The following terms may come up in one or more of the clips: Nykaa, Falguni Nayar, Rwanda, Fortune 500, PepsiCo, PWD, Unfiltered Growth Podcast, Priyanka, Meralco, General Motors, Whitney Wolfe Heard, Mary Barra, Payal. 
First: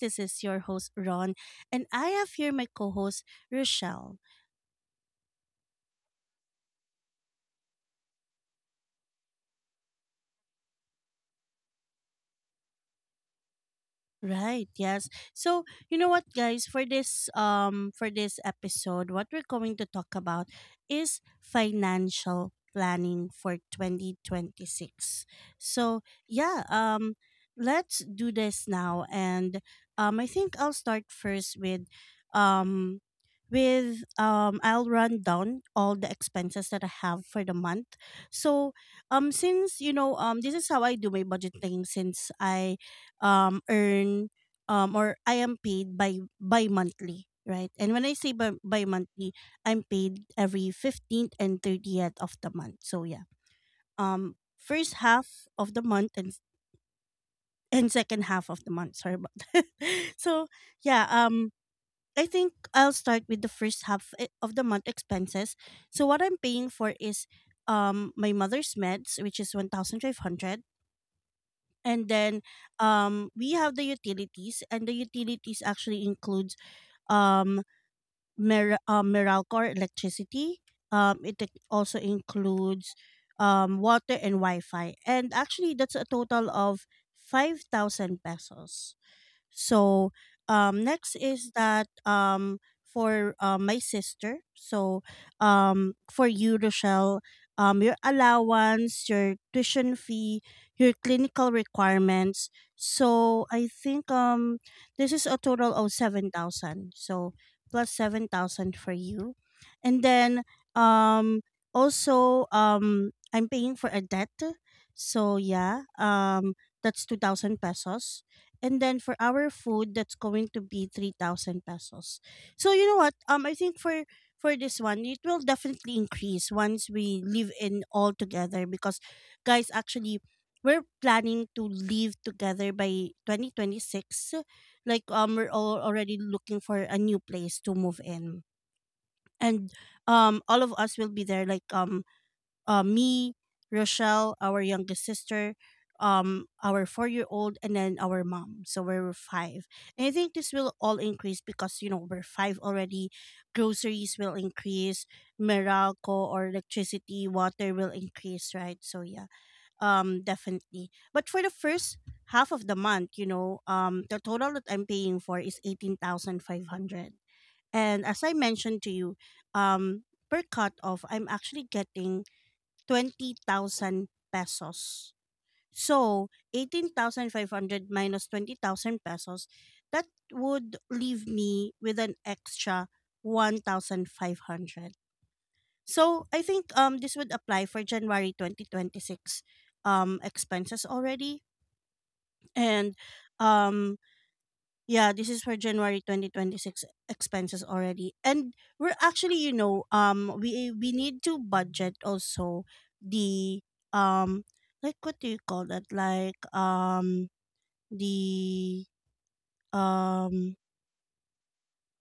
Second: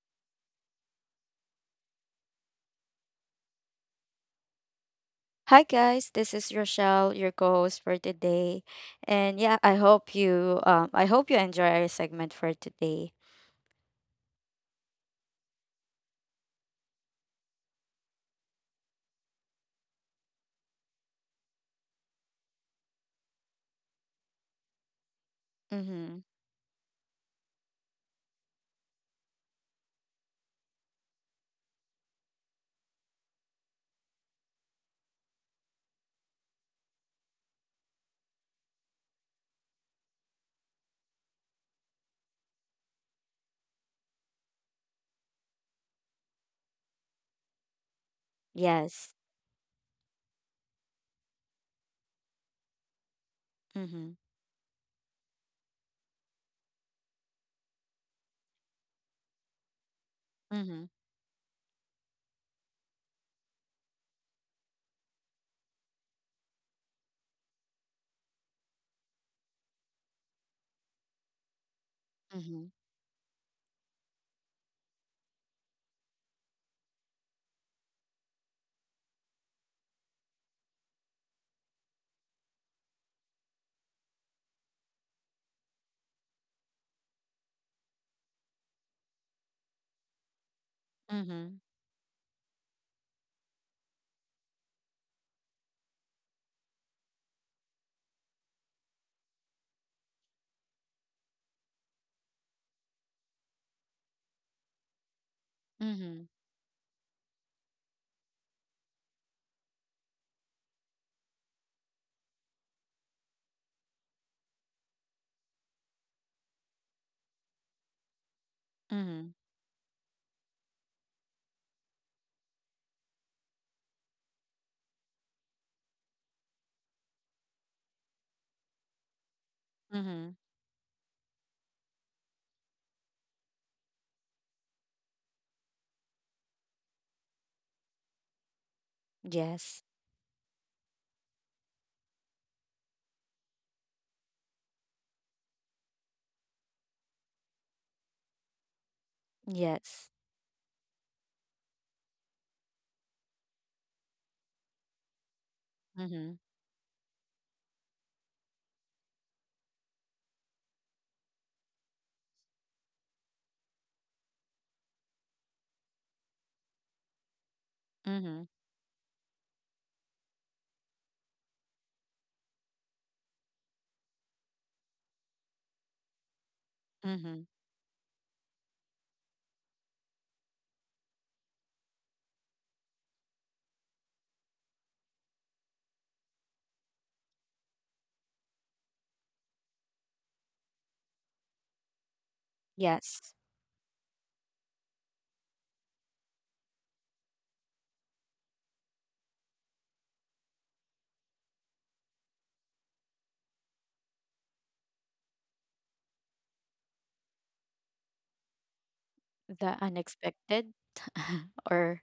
This is your host, Ron, and I have here my co host, Rochelle. Hi guys, this is Rochelle, your co-host for today, and yeah, I hope you enjoy our segment for today. Right, yes. So, you know what, guys, for this episode, what we're going to talk about is financial planning for 2026. So, Mhm. yeah, let's do this now, and I think I'll start first um with I'll run down all the expenses that I have for the month. So, since this is how I do my budgeting, since I earn or I am paid by monthly, right? And when I say by Yes. monthly, I'm paid every 15th and 30th of the month. So, yeah. Mhm. First half of the month and second half of the month. Sorry about that. So, Mhm. yeah, I think I'll start with the first half of the month expenses. So what I'm paying for is my mother's meds, which is 1,500, and then Mhm. We have the utilities, and the utilities actually includes um meralco or electricity. It also includes water and wi-fi, and actually that's a total of 5,000 pesos. So, next is Mhm. that, for my sister. So, for you, Rochelle, your allowance, your tuition fee, your clinical requirements. So I think this is a total of Mhm. 7,000. So plus 7,000 for you, and then um, also I'm paying for a debt. So that's 2,000 pesos, and then for Mhm. our food that's going to be 3,000 pesos. So you know what, I think for this one it will definitely increase once we live in all together because, guys, actually Mhm. we're planning to live together by 2026. Like, we're all already looking for a new place to move in, and Yes. All of us will be there, like, me, Rochelle, our youngest sister, our 4-year-old, and then our mom. So we're five. And Yes. I think this will all increase because, you know, we're five already. Groceries will increase, Meralco Mhm. or electricity, water will increase, right? So, yeah, definitely. But for the first half of the month, you know, the total that I'm paying for is 18,500. And as I Mhm. mentioned to you, um per cut off I'm actually getting 20,000 pesos. So, Mhm. 18,500 minus 20,000 pesos, that would leave me with an extra 1,500. So, I think this would apply for January 2026 expenses already, and Yes. um yeah, this is for January 2026 expenses already. And we're actually, you know, we need to budget also the um like, what do you call that? Like, the The um unexpected, or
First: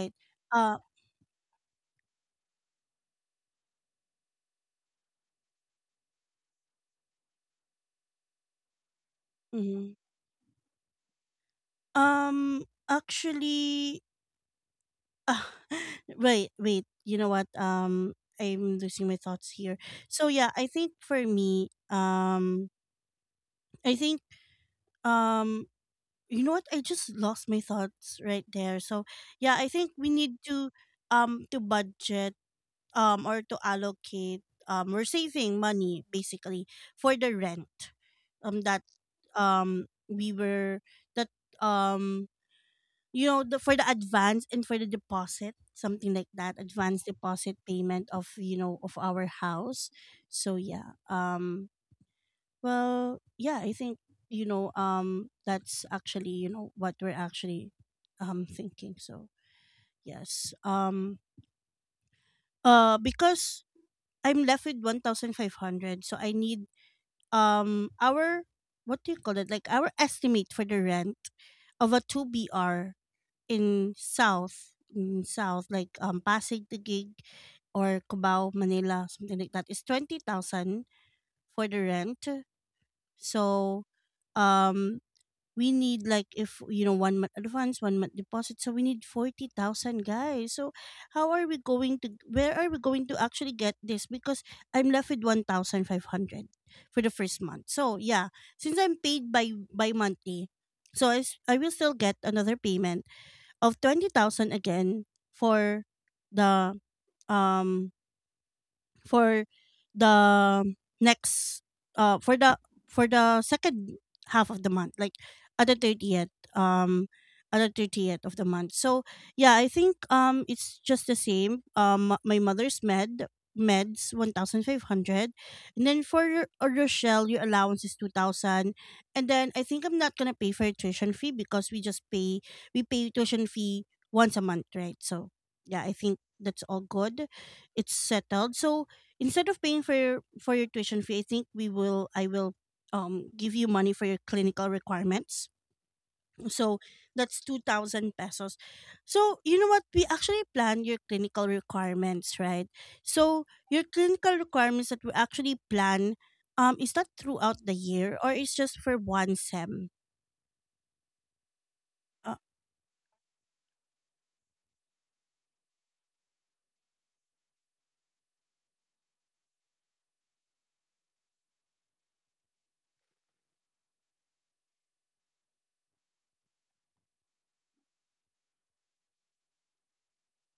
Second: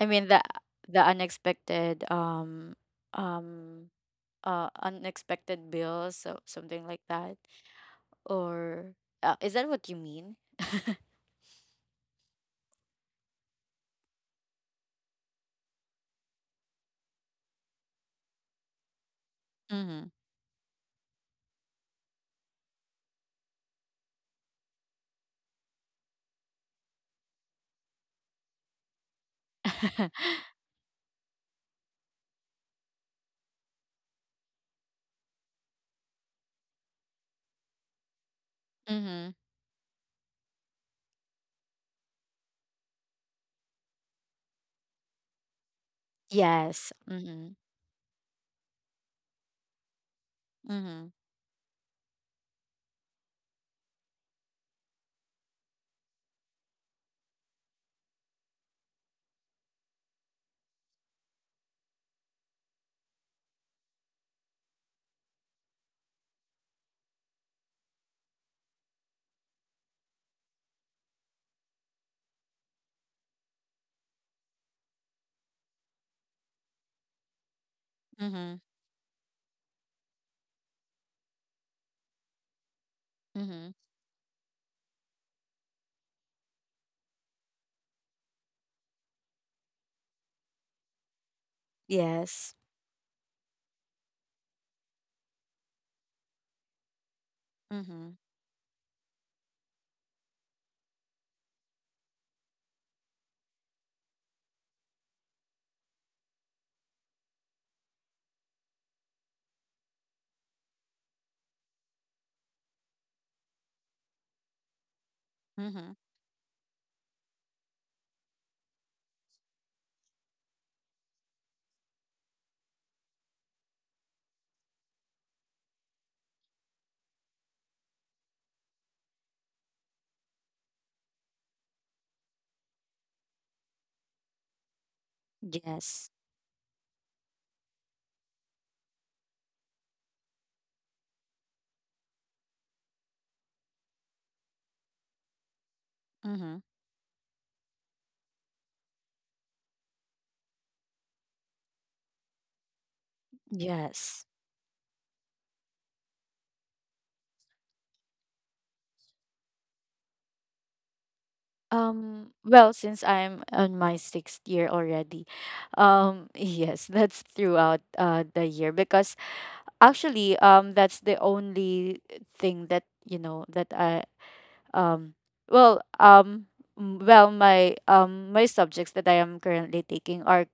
I mean the Uh the unexpected, um unexpected bills, so something like that. Or Is that what mhm. you mean? um Actually, wait, wait. You know what? I'm losing my thoughts here. Mm-hmm. So yeah, I think for me, I think, um you know what, I just lost my thoughts right there. So yeah, I think we need to budget, or to allocate. We're saving money, basically, for the rent that Mm-hmm. We were that um you know, the, for the advance and for the deposit, something like that, Yes. advance Mm-hmm. deposit payment of, you know, of our house. So yeah Mm-hmm. um well, yeah, I think, you know, that's actually, you know what, we're actually thinking. So yes, because I'm left with 1,500, so I need our — what do you call it, like, our estimate for the rent of a two BR in South — in South, like, Pasig the gig or Cubao Mm-hmm. Manila, something like that, is 20,000 for the rent. Mm-hmm. So um we need, like, if you know, one month advance, one month deposit, so we need 40,000, guys. So how are we going to where Yes. are we going to actually get this? Because I'm left with 1,500 for the first month. So Mm-hmm. yeah, since I'm paid by monthly, so I will still get another payment of 20,000 again for the um for the next uh for the for the second half of the month, like at the Mm-hmm. 30th, at the 30th of the month. So yeah, I think it's just the same: my mother's meds 1,500, and then for Rochelle, your allowance is 2,000. And then I think I'm not gonna pay for tuition fee because we just pay — we pay tuition fee once a month, right? So yeah, I Yes. think that's all good. It's settled. So instead of paying for your — for your tuition fee, I think we will I will give you money for your clinical requirements. Mm-hmm. So that's 2,000 pesos. So you know what? We actually plan your clinical requirements, right? So your Yes. clinical requirements that we actually plan, is that throughout the year, or it's just for one sem? Uh, Well, since I'm on my sixth year already, yes, that's throughout the year because actually that's the only thing that you know that I Um, well, um, my subjects that I am currently taking are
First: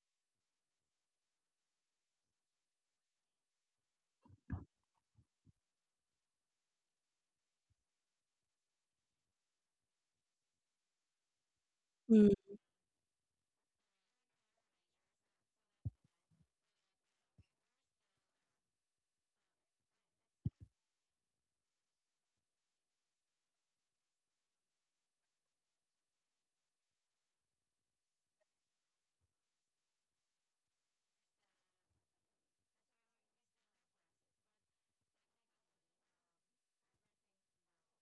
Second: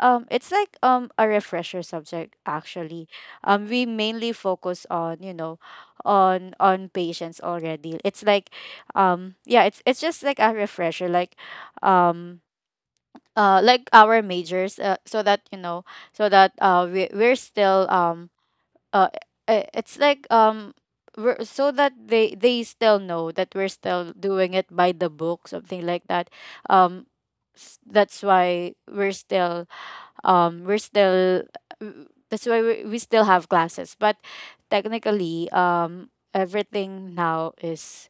it's like a refresher subject actually. We mainly focus on you know on patients already. It's like yeah, it's just like a refresher, mm, um. Like our majors so that you know so that we're still uh i- it's like um so that they still know that we're still doing it by the book, something like that. Um s- that's why we're still w- that's why we still have classes, but technically everything now is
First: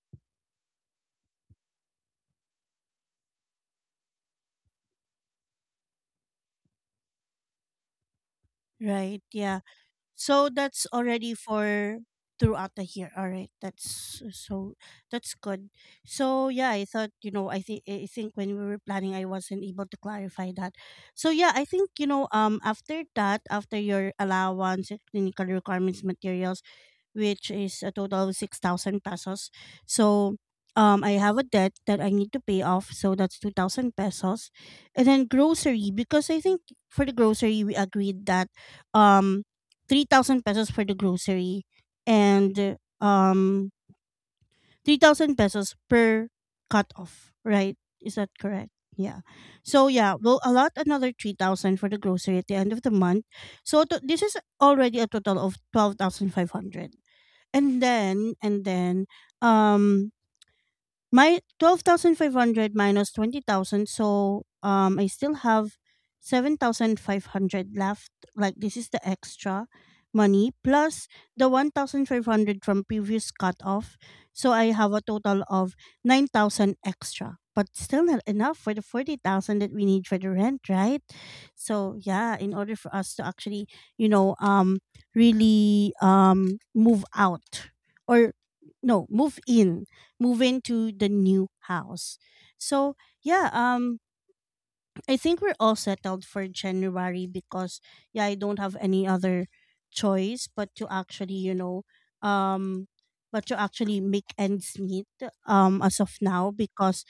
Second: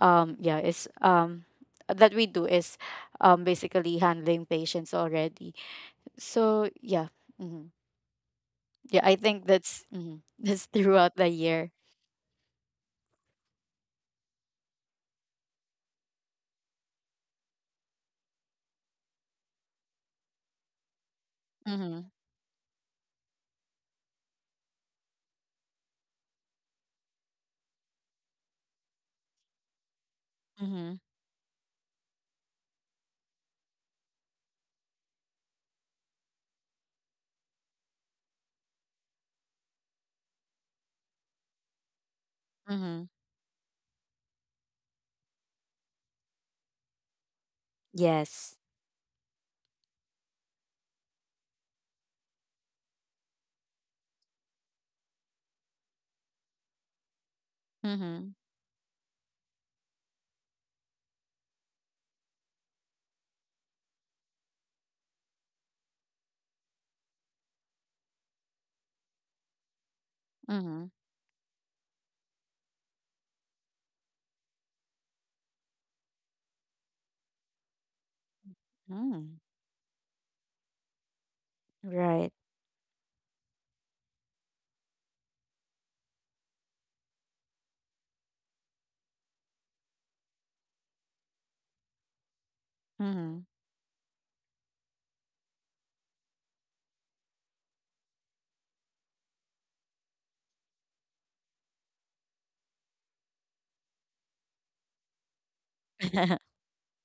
yeah is that we do is basically handling patients already, so yeah. hmm yeah, I right. think Yeah. that's So that's that's throughout the already year. for throughout the year. All right, that's — so that's good. So yeah, I thought, you know, I think when we were planning, I wasn't able to clarify that. So yeah, I think, you Mhm. know, after that, after your allowance, clinical requirements, materials, which is a total of 6,000 pesos. So Mhm. I have a debt that I need to pay off. So that's 2,000 pesos. And then grocery, because I think for the grocery, we agreed that, um, 3,000 pesos for the grocery, and Mhm. 3,000 pesos per cut off, right? Is that Yes. correct? Yeah. So yeah, we'll allot another 3,000 for the grocery at the end of the month. So to, this is already a total of 12,500. And then Mhm. and then um my 12,500 minus 20,000, so I still have 7,500 left. Like, this is the extra money Mhm. plus the 1,500 from previous cutoff. So I have a total of 9,000 extra. But still not enough for the Mm. 40,000 that we need for the rent, right? So Right. yeah, in order for us to actually, you know, really move out, or no, move in — move into the new house. So yeah, Mhm. I think we're all settled for January, because yeah, I don't have any other choice but to actually, you know, um but to actually make ends meet as of now, because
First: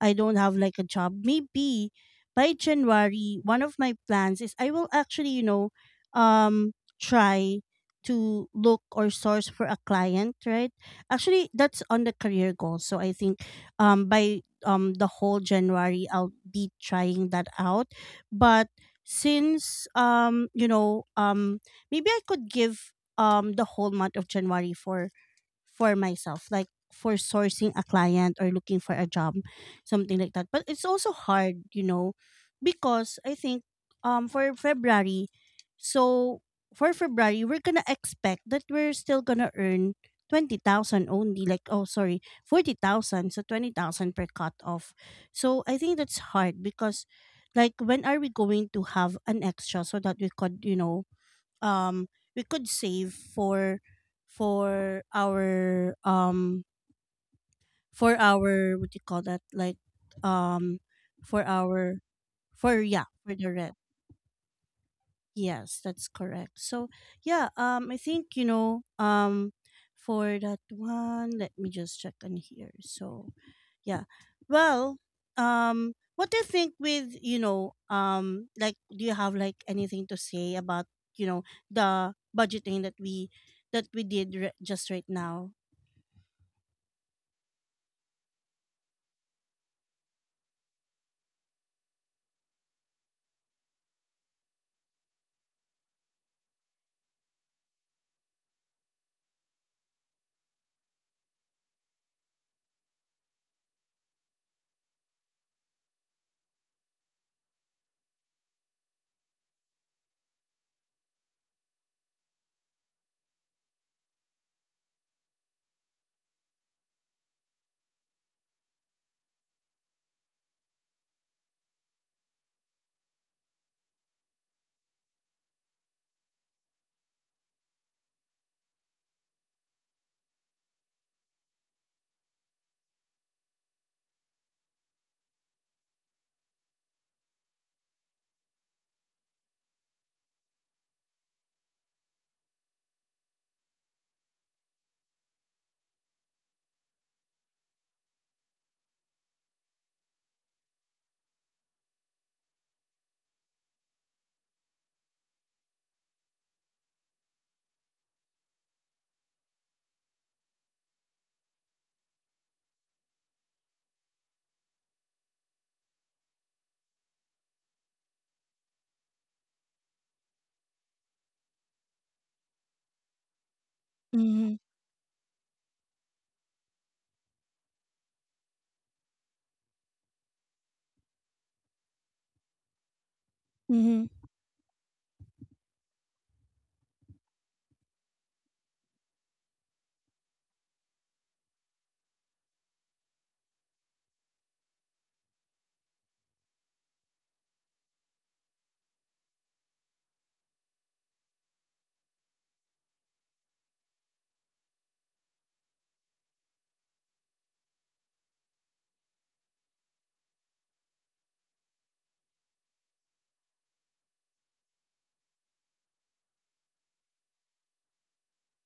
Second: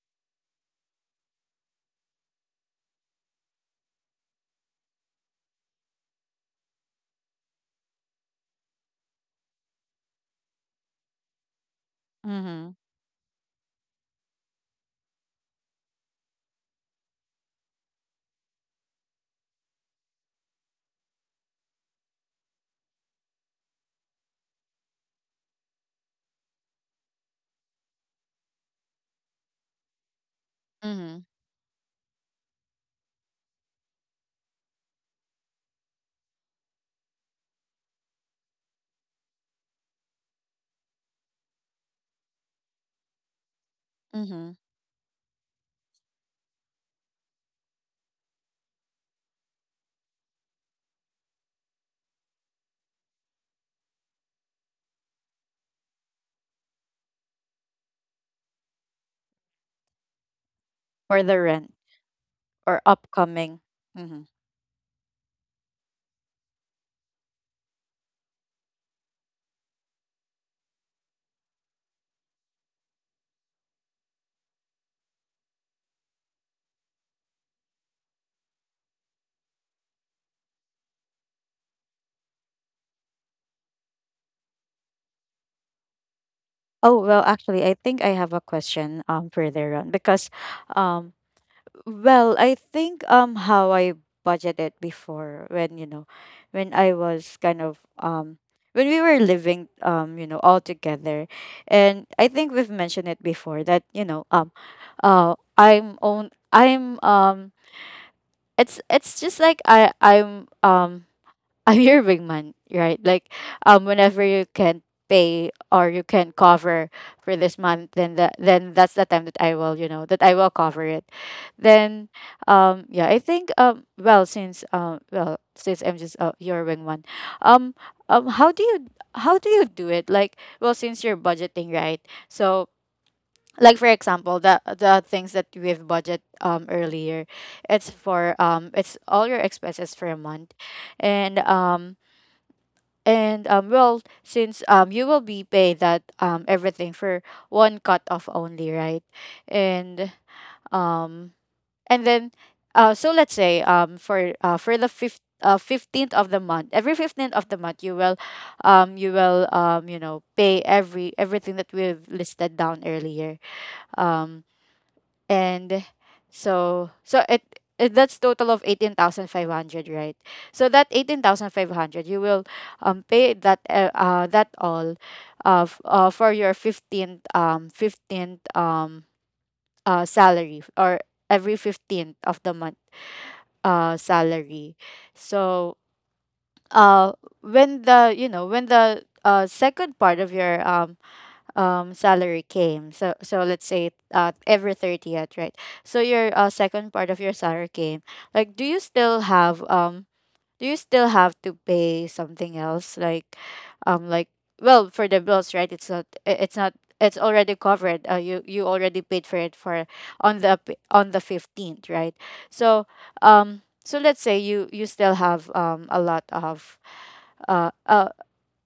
I don't have, like, a job. Maybe by January, one of my plans is I will actually, you know, um try to look or source for a client, right? Actually, that's on the career Mhm. goal. So I think by the whole January I'll be trying that out. But since you know, maybe I could give the whole month of January for — for myself, like for sourcing a client or looking for a job, something like that. But it's also Mhm. hard, you know, because I think for February, so for February we're gonna expect that we're still gonna earn 20,000 only, like, oh, sorry, 40,000, so 20,000 per cut Mhm. off. So I think that's hard because, like, when are we going to have an extra so that we could, you know, um we could save for — for our for our — what do you call that, like, um Or the for rent our — or for — yeah, for the upcoming. rent. Mhm. Yes, that's correct. So yeah, I think, you know, for that one, let me just check on here. So yeah. Well, what do you think with, you know, like, do you have, like, anything to say about, you know, the budgeting that we did r just right now? Oh, well, actually, I think I have a question further on because um well, I think how I budgeted before when you know when I was kind of when we were living you know all together, and I think we've mentioned it before that you know I'm own I'm it's just like I'm I'm your wingman, right? Like, whenever you can't pay or you can cover for this month, then that's the time that I will, you know, that I will cover it. Then, yeah, I think, well, since, since I'm just your wingman, um, how do you do it? Like, well, since you're budgeting, right? So. Like for example, the things that we've budget earlier, it's for it's all your expenses for a month, and well, since you will be paid that everything for one cut off only, right? And um, and then so let's say for the fifth 15th of the month, every 15th of the month, you will, you will you know pay everything that we've listed down earlier. Um, and So it that's total of 18,500, right? So that 18,500 you will pay that Mm-hmm. all for your 15th salary or every 15th of the month Mm-hmm. salary. So uh when the you know when the second part of your salary came, so so let's say every 30th, right? So your second part of your salary came, like do you still have do you still have to pay something else like um like well for the bills, right? It's not, it's already covered. You you already paid for it for on the 15th, right? So so let's say you you still have a lot of uh, uh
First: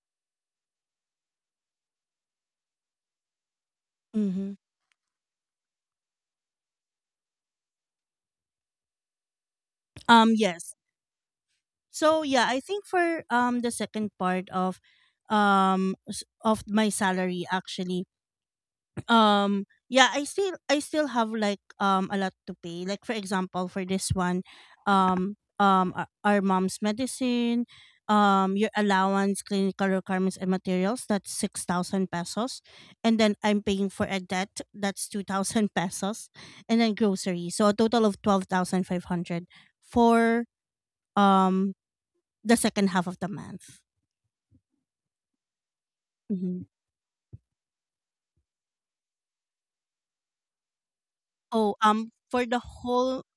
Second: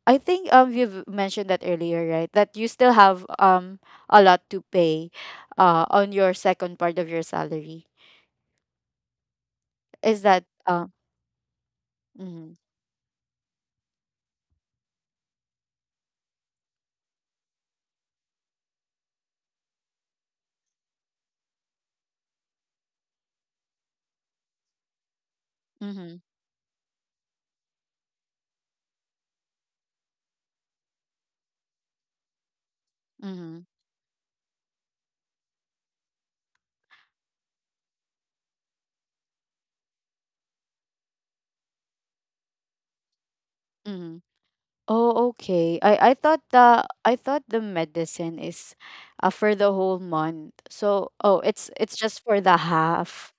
I think you've mentioned that earlier, right? That you still have a lot Mm-hmm. to pay on your second part of your salary. Is that Yes. So yeah, mm-hmm, I think for the second part of of my salary actually, yeah, I still have, like, a lot to pay, like, for example, for this one, mm-hmm, our mom's medicine, your allowance, clinical requirements, and materials, that's 6,000 pesos. And then mm-hmm, I'm paying for a debt, that's 2,000 pesos. And then groceries. So a total of 12,500 for um the second half of the month. mm-hmm. Oh, okay. Hmm. I thought the medicine is for the whole month. So oh, Oh, it's just for for the the whole — half.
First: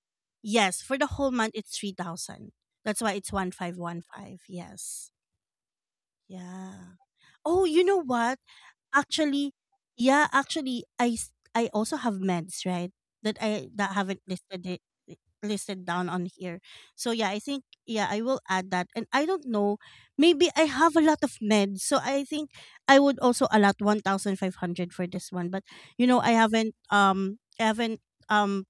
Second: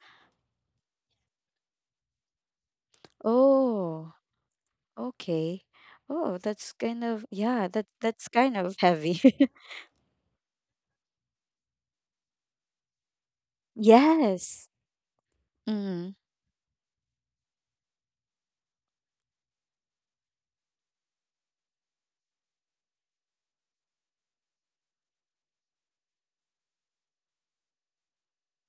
yes, for the whole month it's 3,000. That's why it's Oh, 1,515. Yes. okay. Oh, that's Yeah. kind of Oh, yeah, you that know that's what? kind of heavy. Actually, yeah, actually I also have meds, right? That I — that haven't listed Yes. it — listed down Mm-hmm. on here. So yeah, I think, yeah, I will add that. And I don't know, maybe I have a lot of meds. So I think I would also allot 1,500 for this one. But you know, I haven't um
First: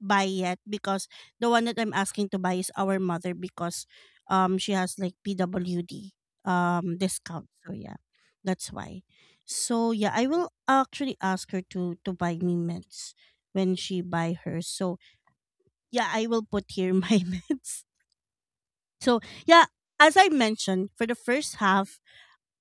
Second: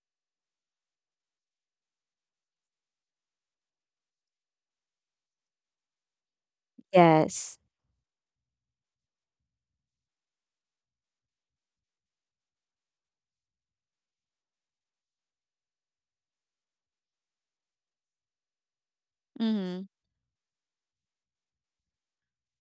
buy yet because the one that I'm asking to buy is our mother, because she has, like, PWD discount. Yes. So yeah, that's why. So yeah, I will actually ask her to buy me meds when she buy hers. So yeah, I will put here my meds. So yeah, Mm-hmm. as I mentioned, for the first half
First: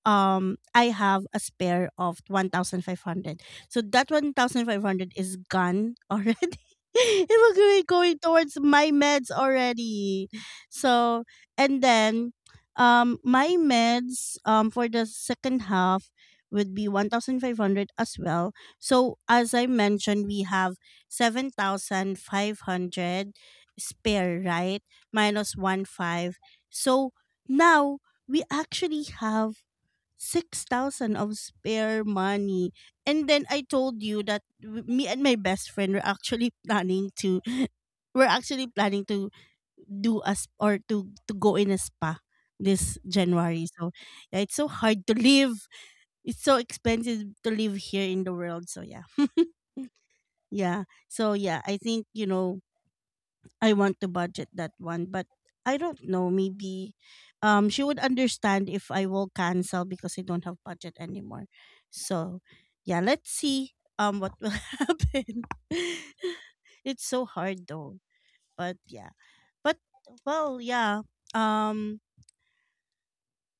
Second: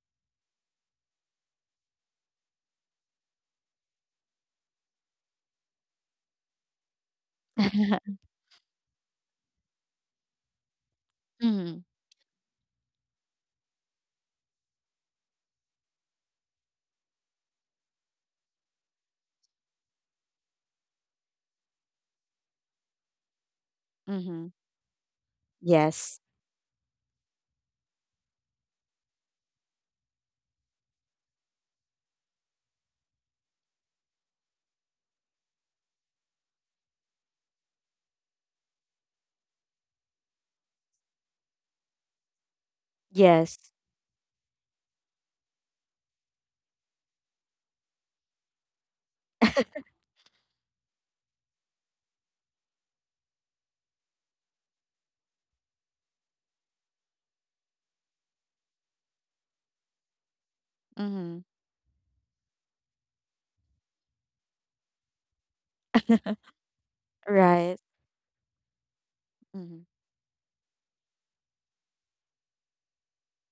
I have a spare of 1,500. So that 1,500 is gone already. It was really going towards my meds already. So Mhm. and then my meds for the second half would be 1,500 as well. So as I mentioned we have 7,500 spare, Mhm. right? Minus 1 Yes. 5. So now we actually have 6,000 of spare money. And then I told you that me and my best friend were actually planning to, we're actually planning to do us or to go in a spa this Yes. January. So yeah, it's so hard to live. It's so expensive to live here in the world. So yeah, yeah. So yeah, I think I want to budget that one, but I don't know. Maybe she would understand if I will cancel because I don't have budget anymore. Mhm. So yeah, let's see what will happen. It's so hard Right. though. But yeah. But Mhm. well yeah. Um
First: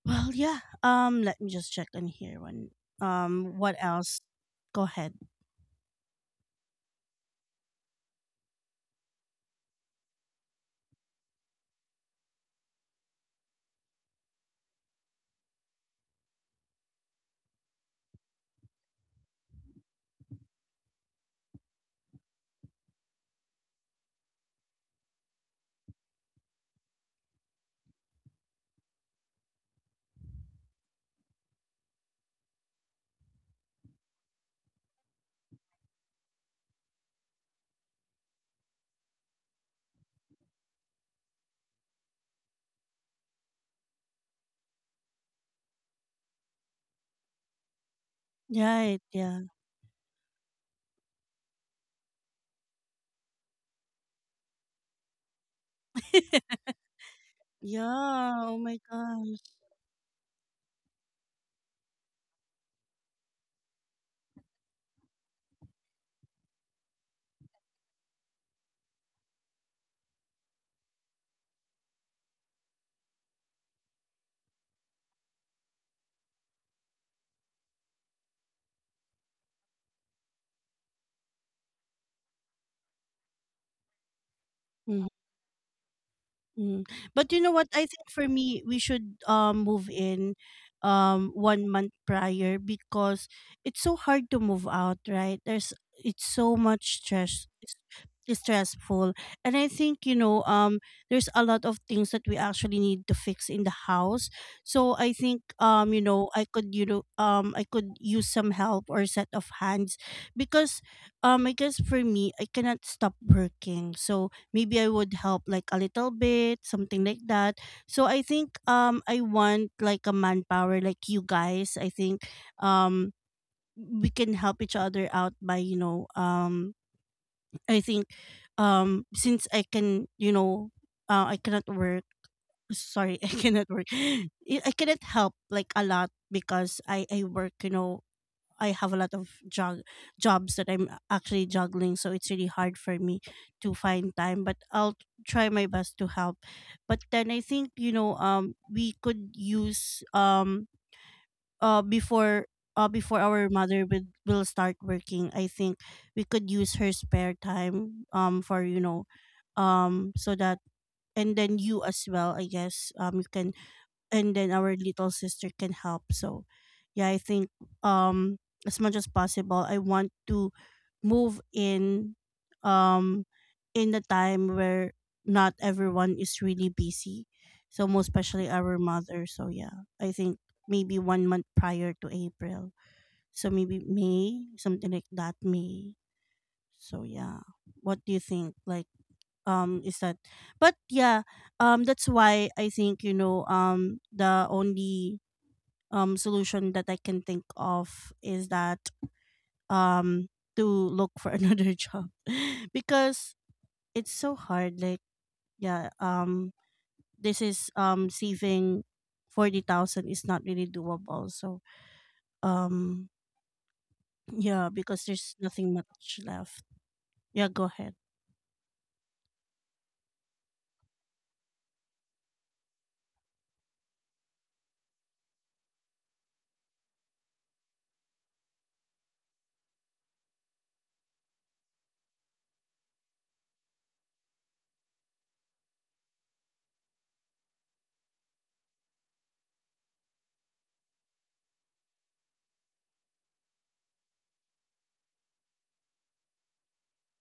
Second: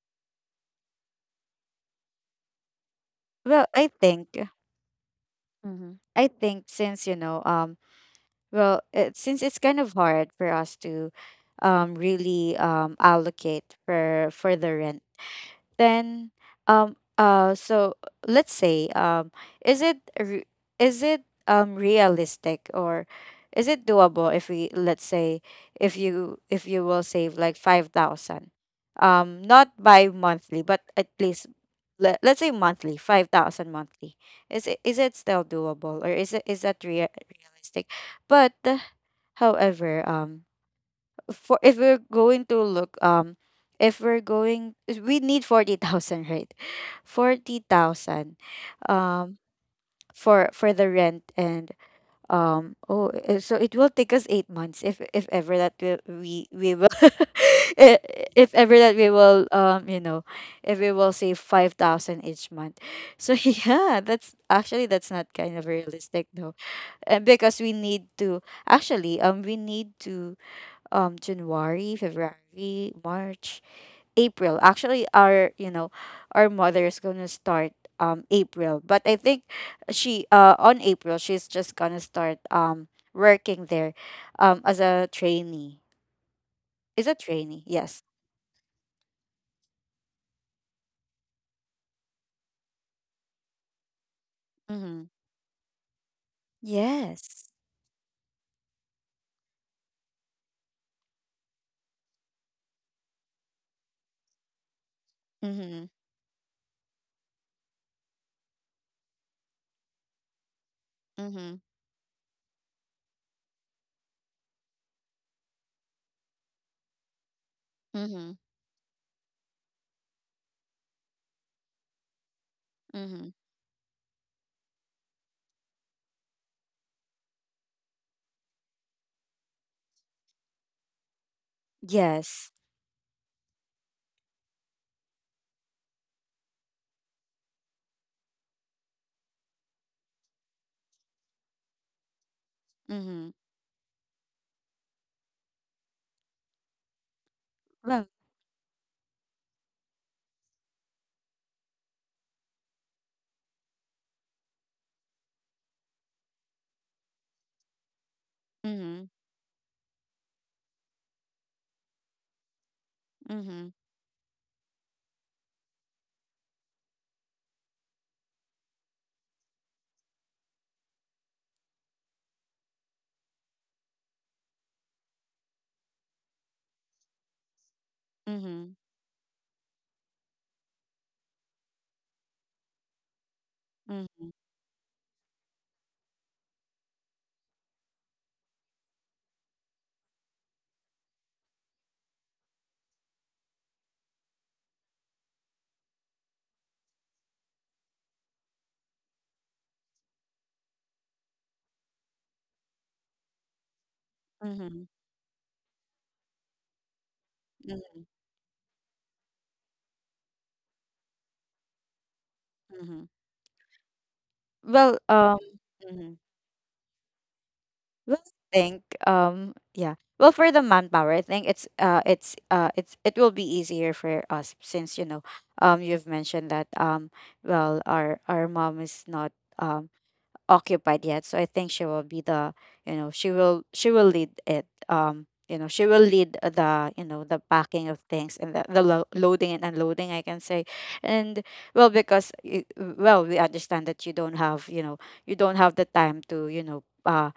well yeah. Let me just check on here one Well, what I else? think Go ahead. Mhm. I think since you know well, it, since it's kind of hard for us to really allocate for the rent, then so let's say is it is it realistic or is it doable if we let's say if you will save like 5,000 not by monthly but at least let's say monthly, 5,000 monthly? Is it is it still doable or is it is that realistic? But however for if we're going to look if we're going we need 40,000, right? 40,000 Right, um yeah. for the rent. And oh so it will take us 8 months if ever that we will i- if Yeah. ever Oh that my we will gosh. You know if we will save 5,000 each month. So yeah, that's actually that's not kind of realistic, though. And because we need to actually we need to January, February, March, April. Actually our you know, our mother is gonna start April. But I think she on April she's just gonna start working there as a Mm-hmm. trainee. Is Mm. a But trainee, you know what? yes. I think for me, we should move in one month prior because it's so hard to move Mm-hmm. out, right? There's It's so much Yes. stress, it's stressful. And I think, there's a lot of things that we actually need to fix in the house. So I think Mm-hmm. I could use some help or set of hands because Mm-hmm. I guess for me I cannot stop working. So maybe I would help like a little bit, something like that. Mm-hmm. So I think I want like a manpower like you guys. I think Mm-hmm. um we can help each other out by, you know, I think since I can, I cannot work, Yes. sorry. I cannot work, I cannot help like a lot because I work I have a lot of jobs that I'm actually juggling, so it's really hard for Mm-hmm. me to find time. But I'll try my best to help. But then I think Well we could use uh, before before our mother will start working. I think we could use her spare time for mm-hmm. So that and then you as well. I guess you can Mm-hmm. and then our little sister can help. So yeah, I think um as much as possible I want to move um in a time where not everyone is really busy, so most especially Mm-hmm. our mother. So yeah, I think maybe one month prior to April, so maybe Mm-hmm. May something like that, May. So yeah, what do you think like is that? But yeah, that's why I think the only solution that I can think of is that um, to look for another job because it's so Mm-hmm. hard. Like, yeah, this is saving 40,000 is not really doable. So, Mm-hmm. um, yeah, Well, because um there's nothing mhm. much left. Yeah, go ahead. Well, I think yeah. Well, for the manpower, I think it's it will be easier for us since you know you've mentioned that well our mom is not um occupied yet, so I think she will be the you know she will lead it you know she will lead the you know the packing of things and the loading and unloading, I can say. And well because well we understand that you don't have you know you don't have the time to you know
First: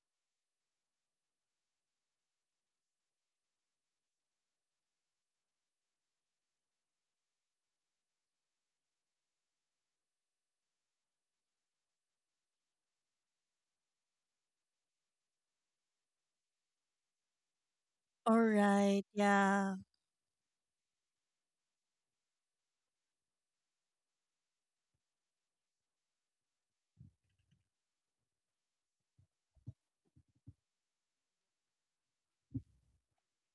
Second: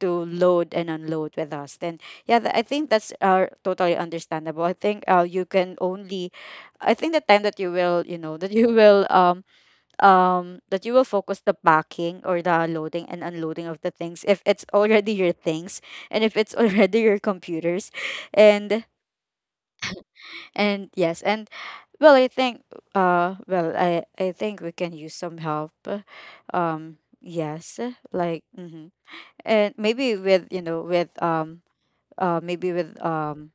to load and unload with us, then yeah I think that's totally understandable. I think you can only I think the time that you will you know that you will that you will focus the packing or the loading and unloading of the things if it's already your things, and if it's already your computers. All And right. Yeah. and yes and well I think well i think we can use some help, yes, like mm-hmm. And maybe with you know with maybe um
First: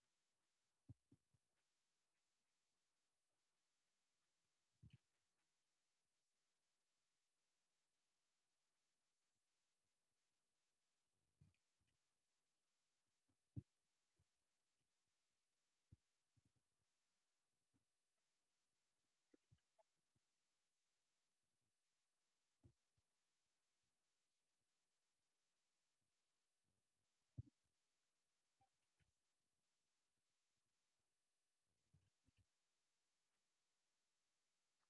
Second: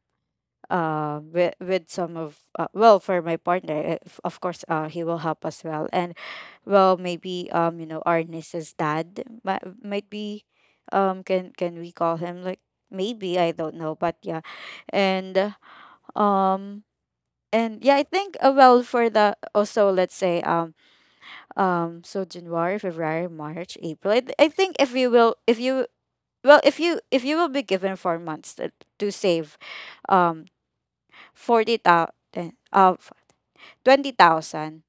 uh with some of well for my partner, if, of course he will help as well. And well, maybe you know our niece's dad might be can we call him, like maybe I don't know, but yeah. And uh, um and yeah, I think well for the also let's say so January, February, March, April, I think if you well if you will be given 4 months to save um Forty thou uh, 20,000,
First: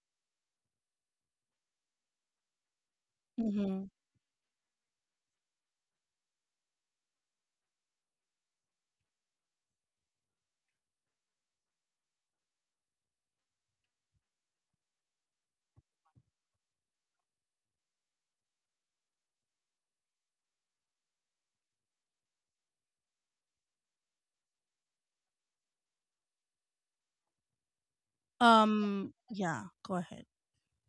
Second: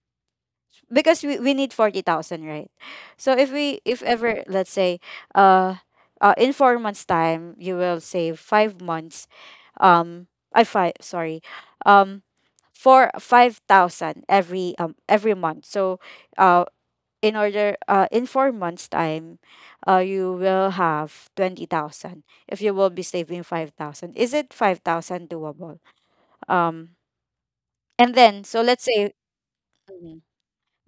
because we need 40,000, right? So if we Mm-hmm. if ever let's say uh, in 4 months time you will save 5 months um I five sorry. Um for 5,000 every month. So uh in order in 4 months time you will have 20,000 if you will be saving 5,000. Is it 5,000 doable? Um and then so let's say Yeah, go Mhm. ahead.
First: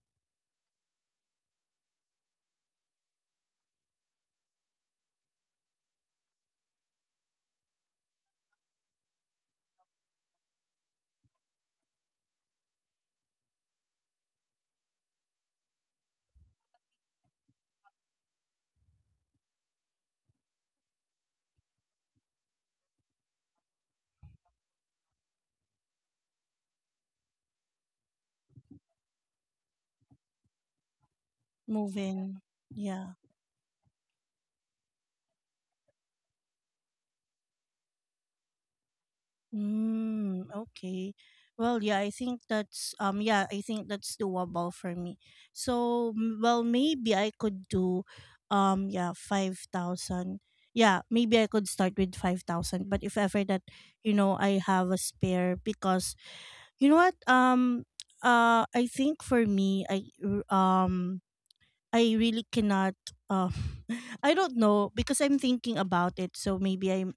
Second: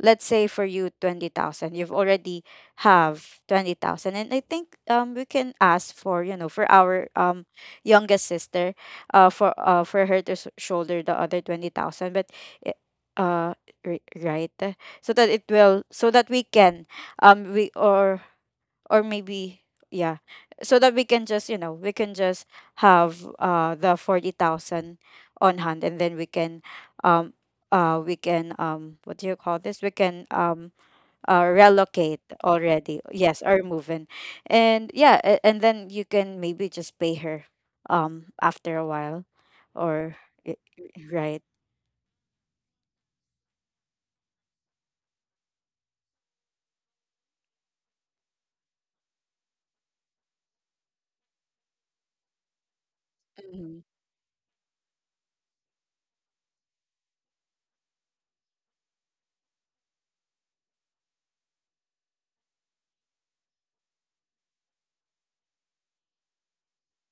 let's say for you 20,000 you've already have 20,000, and I think we can ask for you know for our youngest sister for her to shoulder the other 20,000. I- uh right. So that it will so that we can we or maybe yeah, so that we can just you know we can just have the 40,000 on hand, and then um we can what do you call this, we can relocate Moving. already, Yeah. yes, or move in. And yeah, and then you can maybe just pay her after a while. or Mm, i- okay. right. Well, yeah, I think that's doable for me. So, well, maybe I could do yeah, 5,000. Yeah, maybe I could start with 5,000, but if ever that, mm-hmm. I have a spare, because you know what? I think for me r- um I really cannot. Uh, I don't know because I'm thinking about it. So maybe I'm.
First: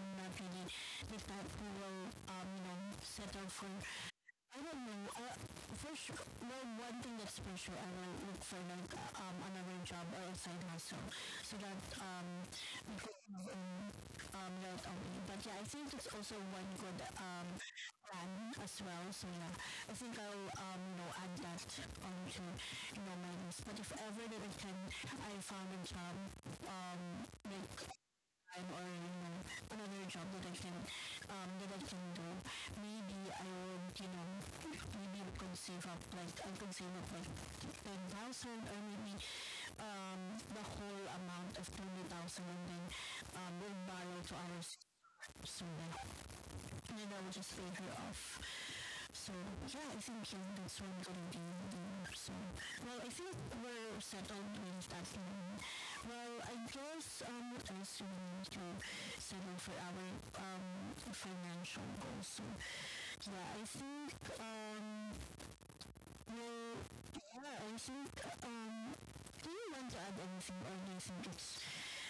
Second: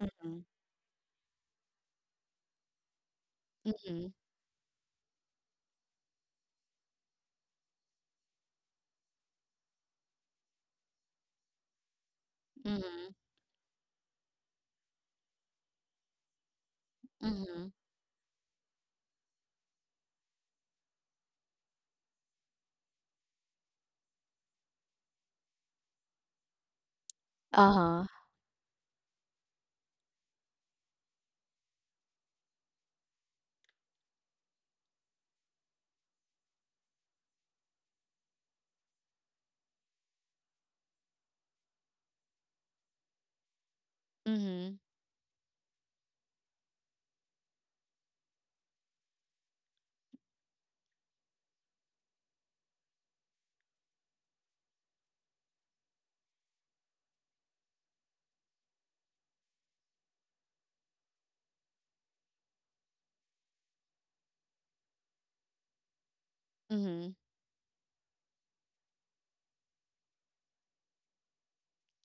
Mm-hmm. Mm-hmm. Mm-hmm. I'm Mm-hmm. plan as well. So yeah, I think I'll add that onto my list. But if ever that I can, I found a job um like Uh-huh. conceiving thousand, I mean um the whole amount of 20,000, and then we'll borrow to ours. Mm-hmm. So yeah. And then that will just fade her off. So yeah, I think yeah, that's what I'm gonna do. Doing. So well, I think we're settled with that one. Well, I guess what else do we need to settle for our financial goals? So yeah, I think um. Mm-hmm. Yeah, I think um, do you want to add anything, or do you think it's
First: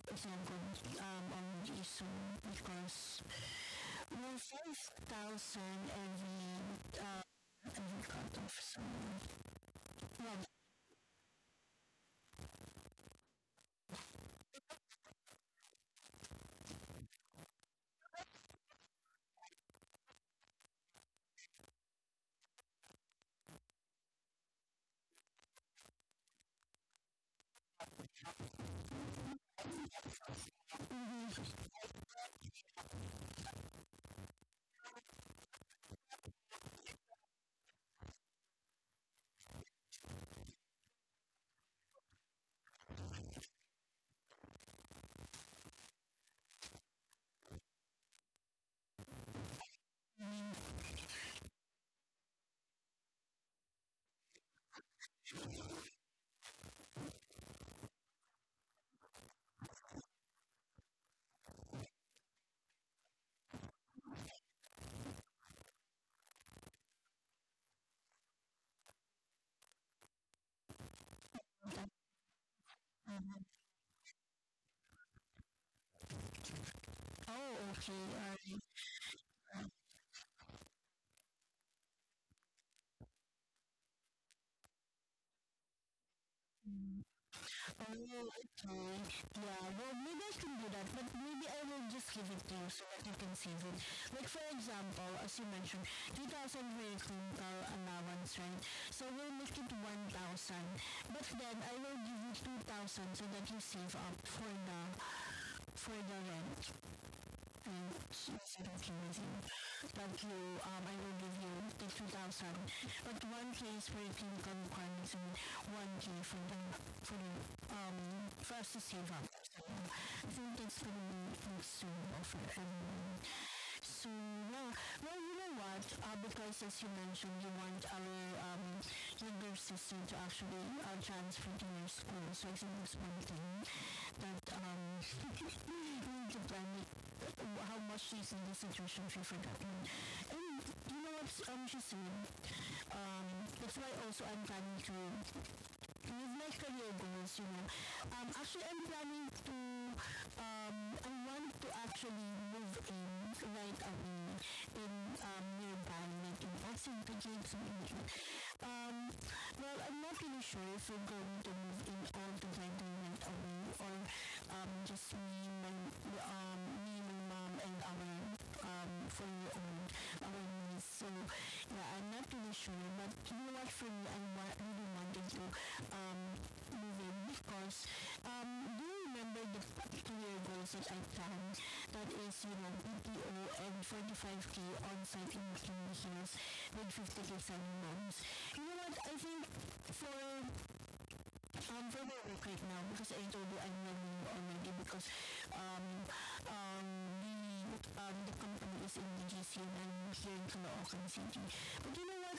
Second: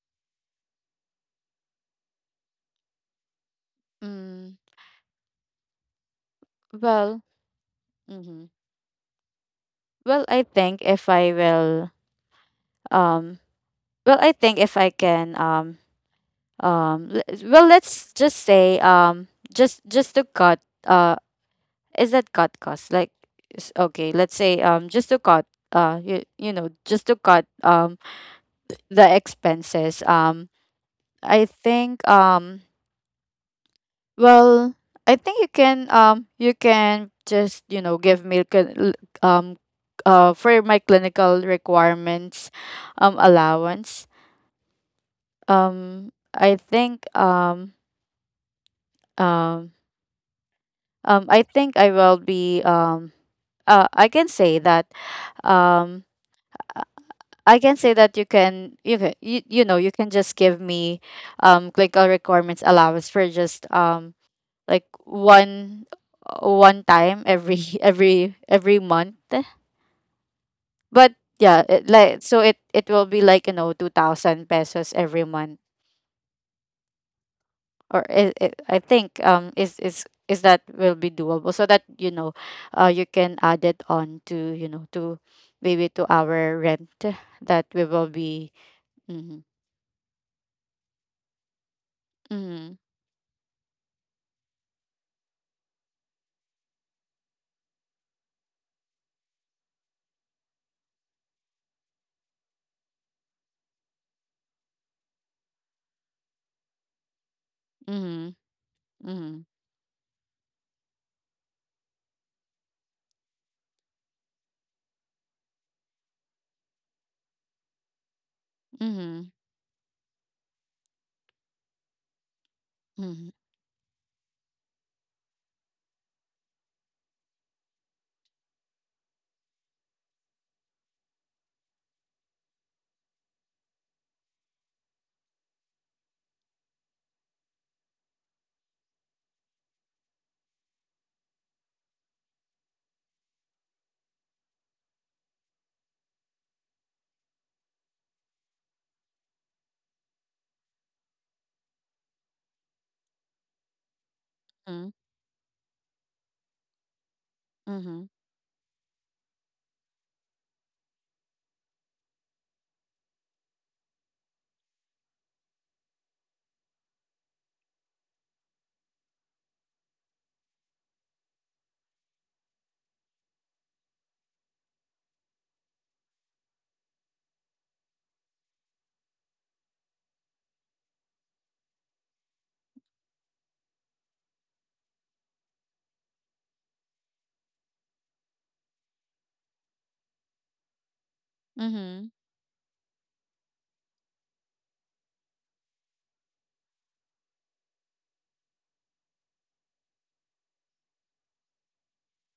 it's not good on the issue, because well, Mm. 5,000 uh, Well, every cut mm-hmm. off. So. Oh, Well, I think if I will um well, I think if I can well, let's just say just to cut uh is that cut cost? Like okay, let's say just to cut you, you know, just to cut the expenses. I think Well, I think you can just, you know, give me um for my clinical requirements allowance. I think um I think I will be I can say that um I I can say that you, you know, you can just give me clinical requirements allowance for just like one time every every month. But yeah, like so it will be like you know 2,000 pesos every month. okay. Or I think is that will be doable, so that you know you can add it on to you know to maybe to Oh, our rent okay. that we will be Yeah. mm-hmm, Well, maybe I can do that, but maybe I will just give. mm-hmm, mm-hmm, mm-hmm, So I think that's the only things to offer. And mm-hmm, so yeah, well you know what? Because as you mentioned, you want our younger sister to actually transfer to your school. So I think that's one thing that we need to plan it. How much is in think the situation will forget? And you know what's interesting? Um, that's why also I'm planning to with my career mm-hmm, mm-hmm, mm-hmm.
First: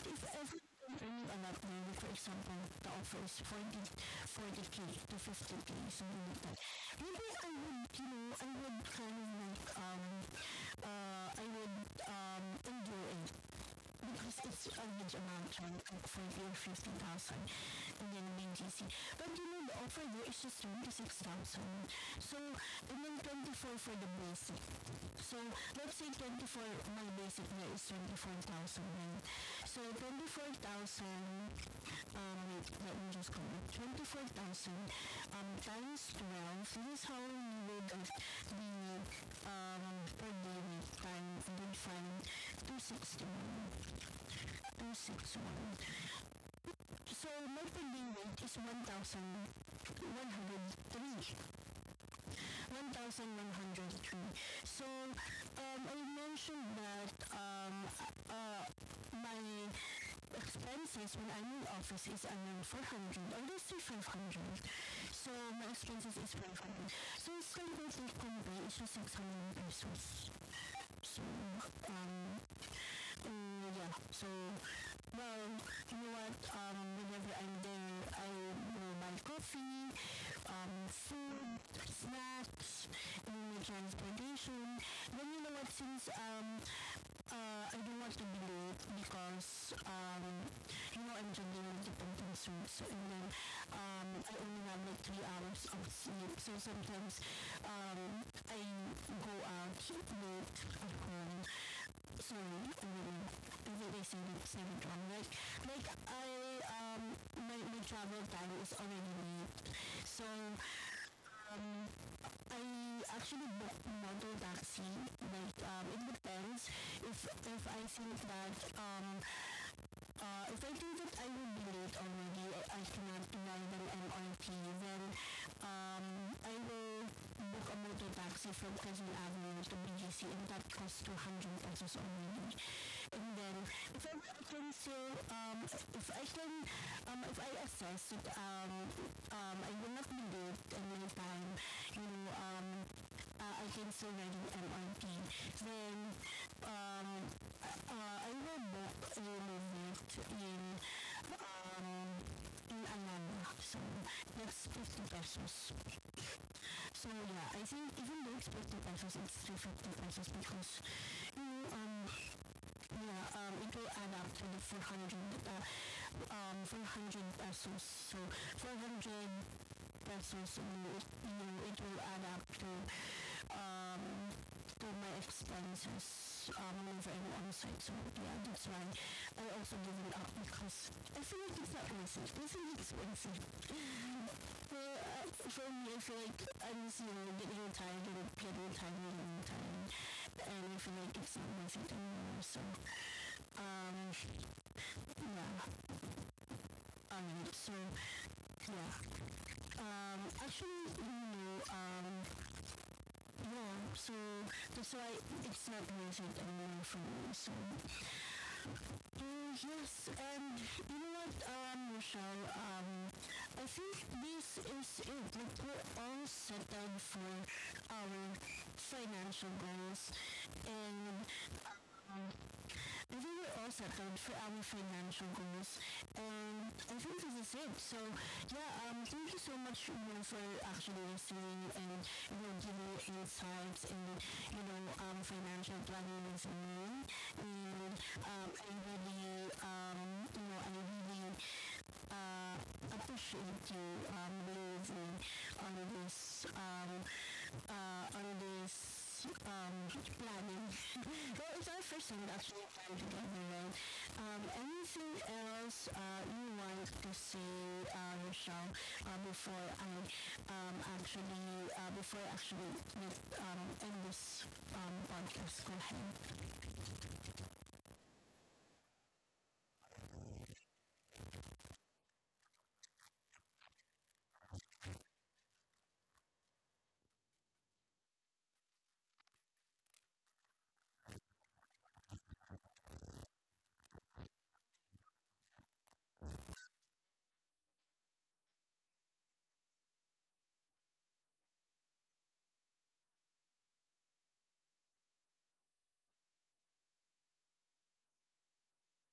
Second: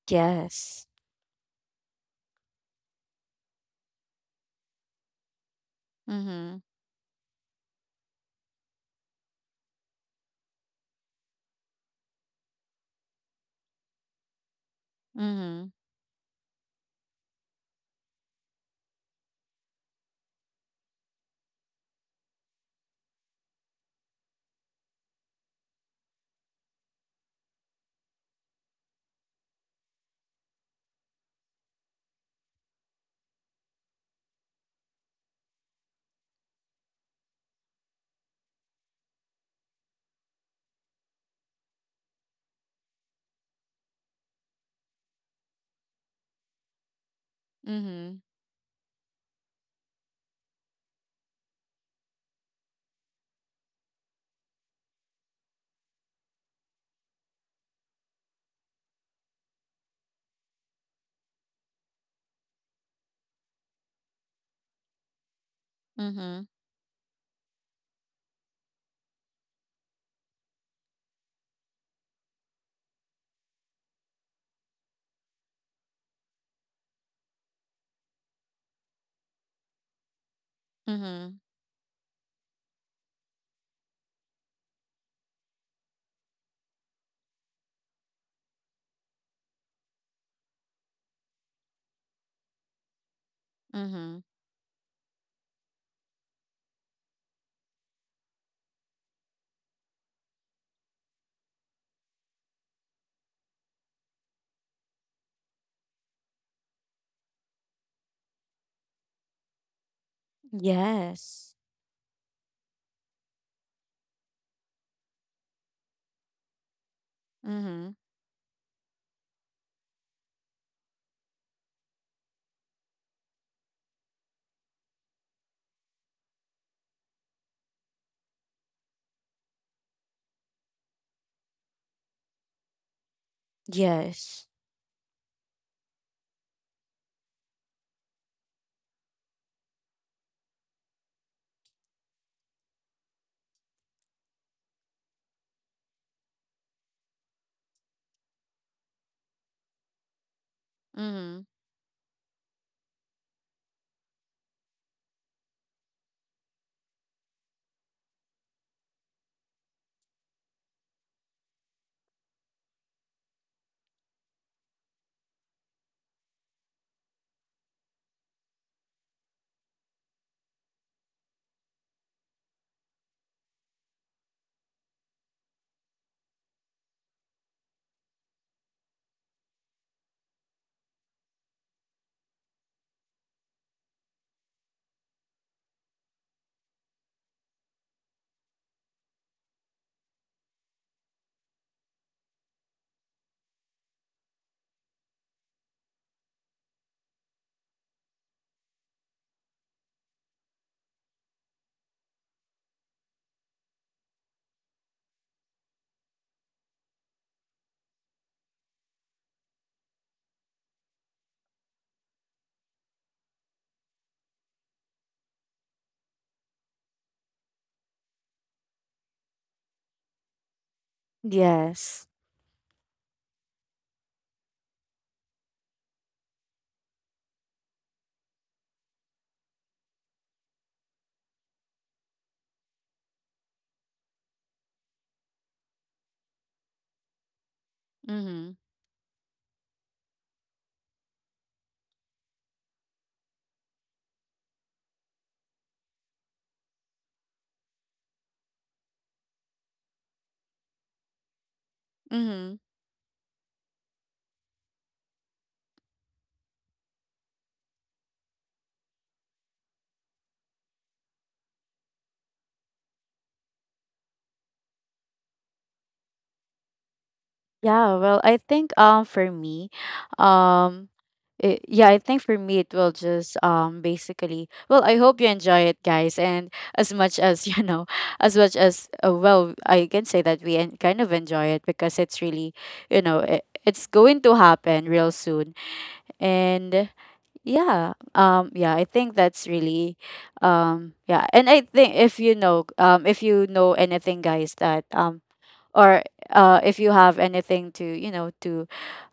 yes mm-hmm, mm-hmm, outside in. You know, the offer there is just 26,000. So, and then 24 for the basic. Let's say 24, my basic there is 24,000, right? So, 24,000, um, let me just call it. 24,000 times 12, this is how you would get 261. 261. So, my pay mm-hmm, weight is one thousand one hundred three thousand. So, expenses when I'm in office is around 400 or let's say 500. So my expenses is mm-hmm, 500. So it's like what we convey is just 600 pesos. So, um, so you know what, mm-hmm, since, since because, I'm juggling multiple things, so and then, mm-hmm. I only have like 3 hours of sleep, so sometimes, um, I go out, you know, they say, I. yes mm-hmm, yes So, um, if I can, if I assess it, mm-hmm, um, so that's 50 pesos. So yeah, I think even though it's 50 pesos, it's 350 pesos because yeah, it will add up to the 400 pesos. So 400 pesos, you know, it will add up to um, do my expenses whenever I'm on site. So yeah, that's why I also give it up because I feel like it's not worth it. It's really expensive. Well, for me, I feel like I'm just, getting retired and getting retired and getting retired. And I feel like it's not worth it anymore. So, um, alright. So, actually, yeah. So that's why it's not worth it anymore for me. So, Uh, yes, and you know what, Michelle, I think this is it like, for all yes streamers. So, so much we actually are seeing and mm-hmm, success. mm-hmm. Yeah, well, I think for me, um yeah, I think for me it will just basically well, I hope you enjoy it guys, and as much as you know, as much as well, I can say that we kind of enjoy it because it's really, you know, it's going to happen real soon. And yeah, yeah, I think that's really yeah. And I think if you know anything, guys, that or if you have anything to you know to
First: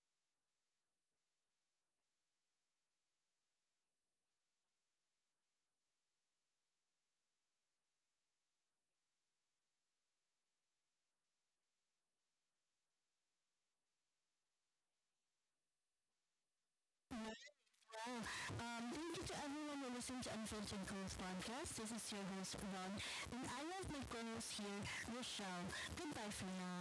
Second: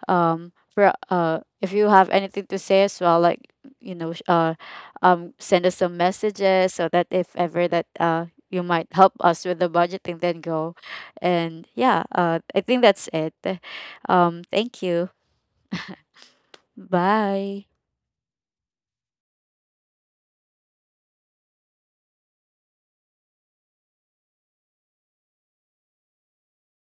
for if you have anything to say as well, like you know send us some messages, so that if ever that you might help us with the budgeting, then go. And yeah, I think that's it. Thank you. Bye. Thank you to everyone who listened to Unfiltered Growth Podcast. This is your host, Ron, and I have my co-host here, Michelle. Goodbye friends.